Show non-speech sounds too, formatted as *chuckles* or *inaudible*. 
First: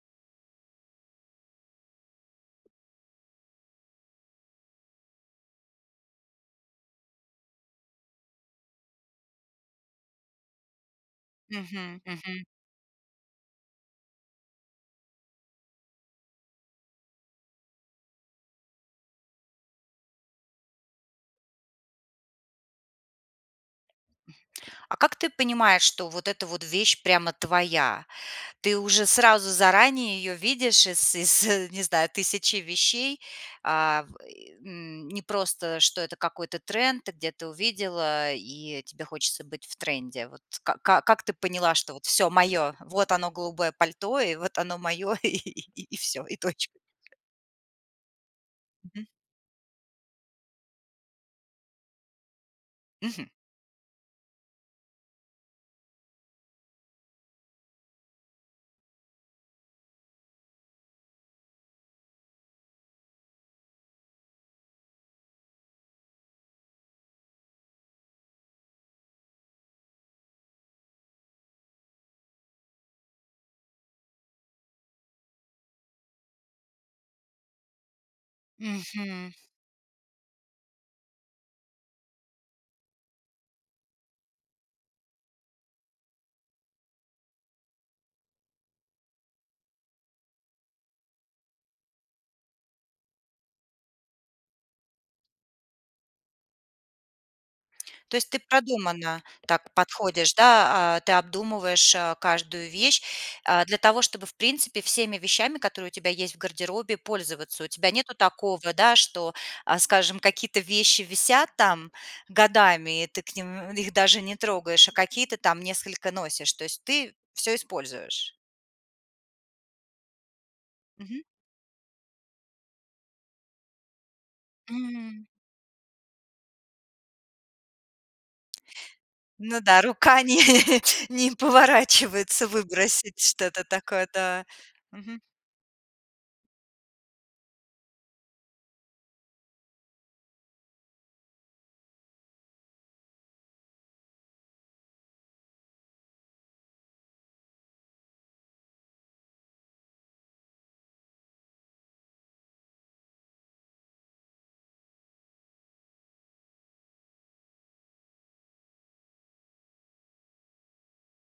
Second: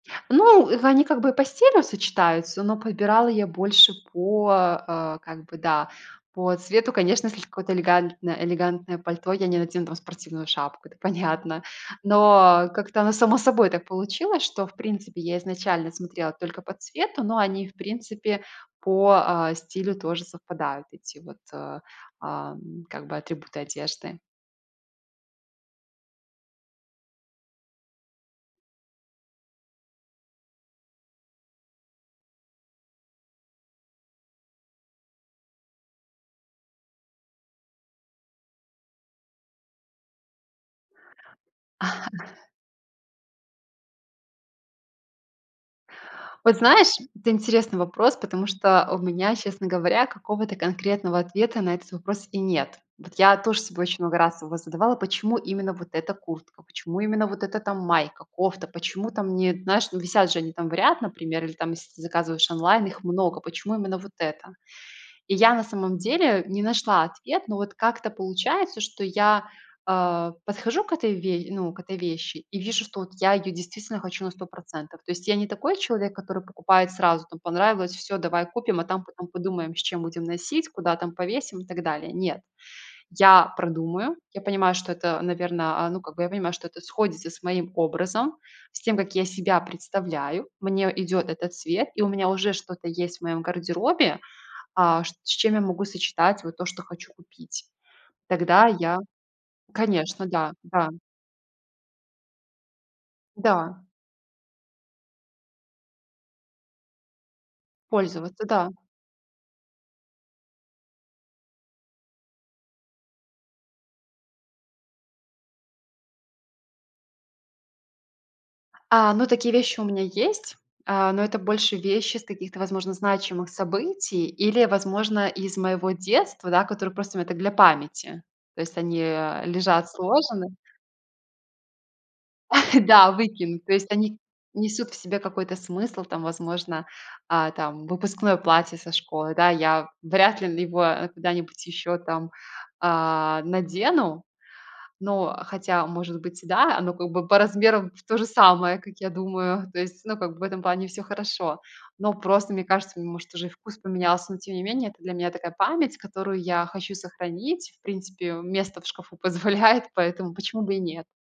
Ну, в они как бы по стилю сочетаются, но подбирала я больше по, э, как бы да, по цвету, конечно. Если какое-то элегантно элегантное пальто, я не надену там спортивную шапку, это понятно. Мгм. Мгм. Но как-то оно само собой так получилось что, в принципе, я изначально смотрела только по цвету, но они, в принципе, по, э, стилю тоже совпадают, эти вот, ам, как бы атрибуты одежды. А как ты понимаешь, что вот эта вот вещь прямо твоя? Ты уже сразу, заранее, ее видишь из из *chuckles* не знаю, 1000 вещей? А, в и, м, не просто, что это какой-то тренд, ты где-то увидела, э, и тебе хочется быть в тренде. Вот ка как ты поняла, что вот все *chuckles* моё, вот оно голубое пальто и вот оно моё, и всё, и Вот точка. знаешь, это интересный вопрос, потому что у Мгм. меня, честно говоря, какого-то конкретного ответа на этот вопрос и нет. Вот Мгм. я тоже собой очень много раз его задавала: "Почему именно вот эта куртка, почему именно вот эта там майка, кофта, почему там не, знаешь, висят же они там в ряд, например, или там если ты заказываешь онлайн, их много. Почему именно вот эта?" И я, на самом деле, не нашла ответ, но вот как-то получается, что я, э, подхожу к этой ве ну, к этой вещи и вижу, что я ее действительно хочу на 100 %. То есть, я не такой человек, который покупает сразу там, понравилось, всё давай купим, а там потом Мгм. подумаем, с чем будем носить, куда там повесим, и так далее. Нет, я продумаю. Я понимаю, что это, наверно, а, ну, как бы я понимаю, что это сходится с моим образом, с тем как я себя представляю. Мне идет этот цвет, и у меня уже что есть в моём гардеробе, а, с чем я могу сочетать вот то, что хочу купить. То есть ты Тогда я продуманно так Конечно, подходишь, да. Да. да, а, ты обдумываешь, э, каждую вещь, а, для Да. того, чтобы, в принципе, всеми вещами, которые у тебя есть в гардеробе, пользоваться. У тебя нету Пользоваться, да. такого, да, что, а, скажем, какие-то вещи висят там годами, и ты к ним их даже не трогаешь, а какие-то там несколько носишь. То есть ты всё используешь? А, ну, такие вещи у меня есть, а, Мгм. но это больше вещи с каких-то, возможно, значимых событий или, М. возможно, из моего детства, да, которые просто мне так для памяти. То есть они, э, Ну да, лежат рука не сложены. не поворачивается *chuckles* Да, выбросить выкину. что-то То есть они такое-то, несут в да. себе Мгм. какой-то смысл там, возможно, а, там выпускное платье со школы. Да, я вряд ли его куда-нибудь еще там, а, надену. Но хотя может быть да, оно как бы по размерам тоже самое, как я думаю. То есть, ну, как бы, в этом плане всё хорошо. Но просто, мне кажется, может уже и вкус поменялся, но тем не менее, это для меня такая память, которую я хочу сохранить. В принципе, место в шкафу позволяет, поэтому почему бы и нет?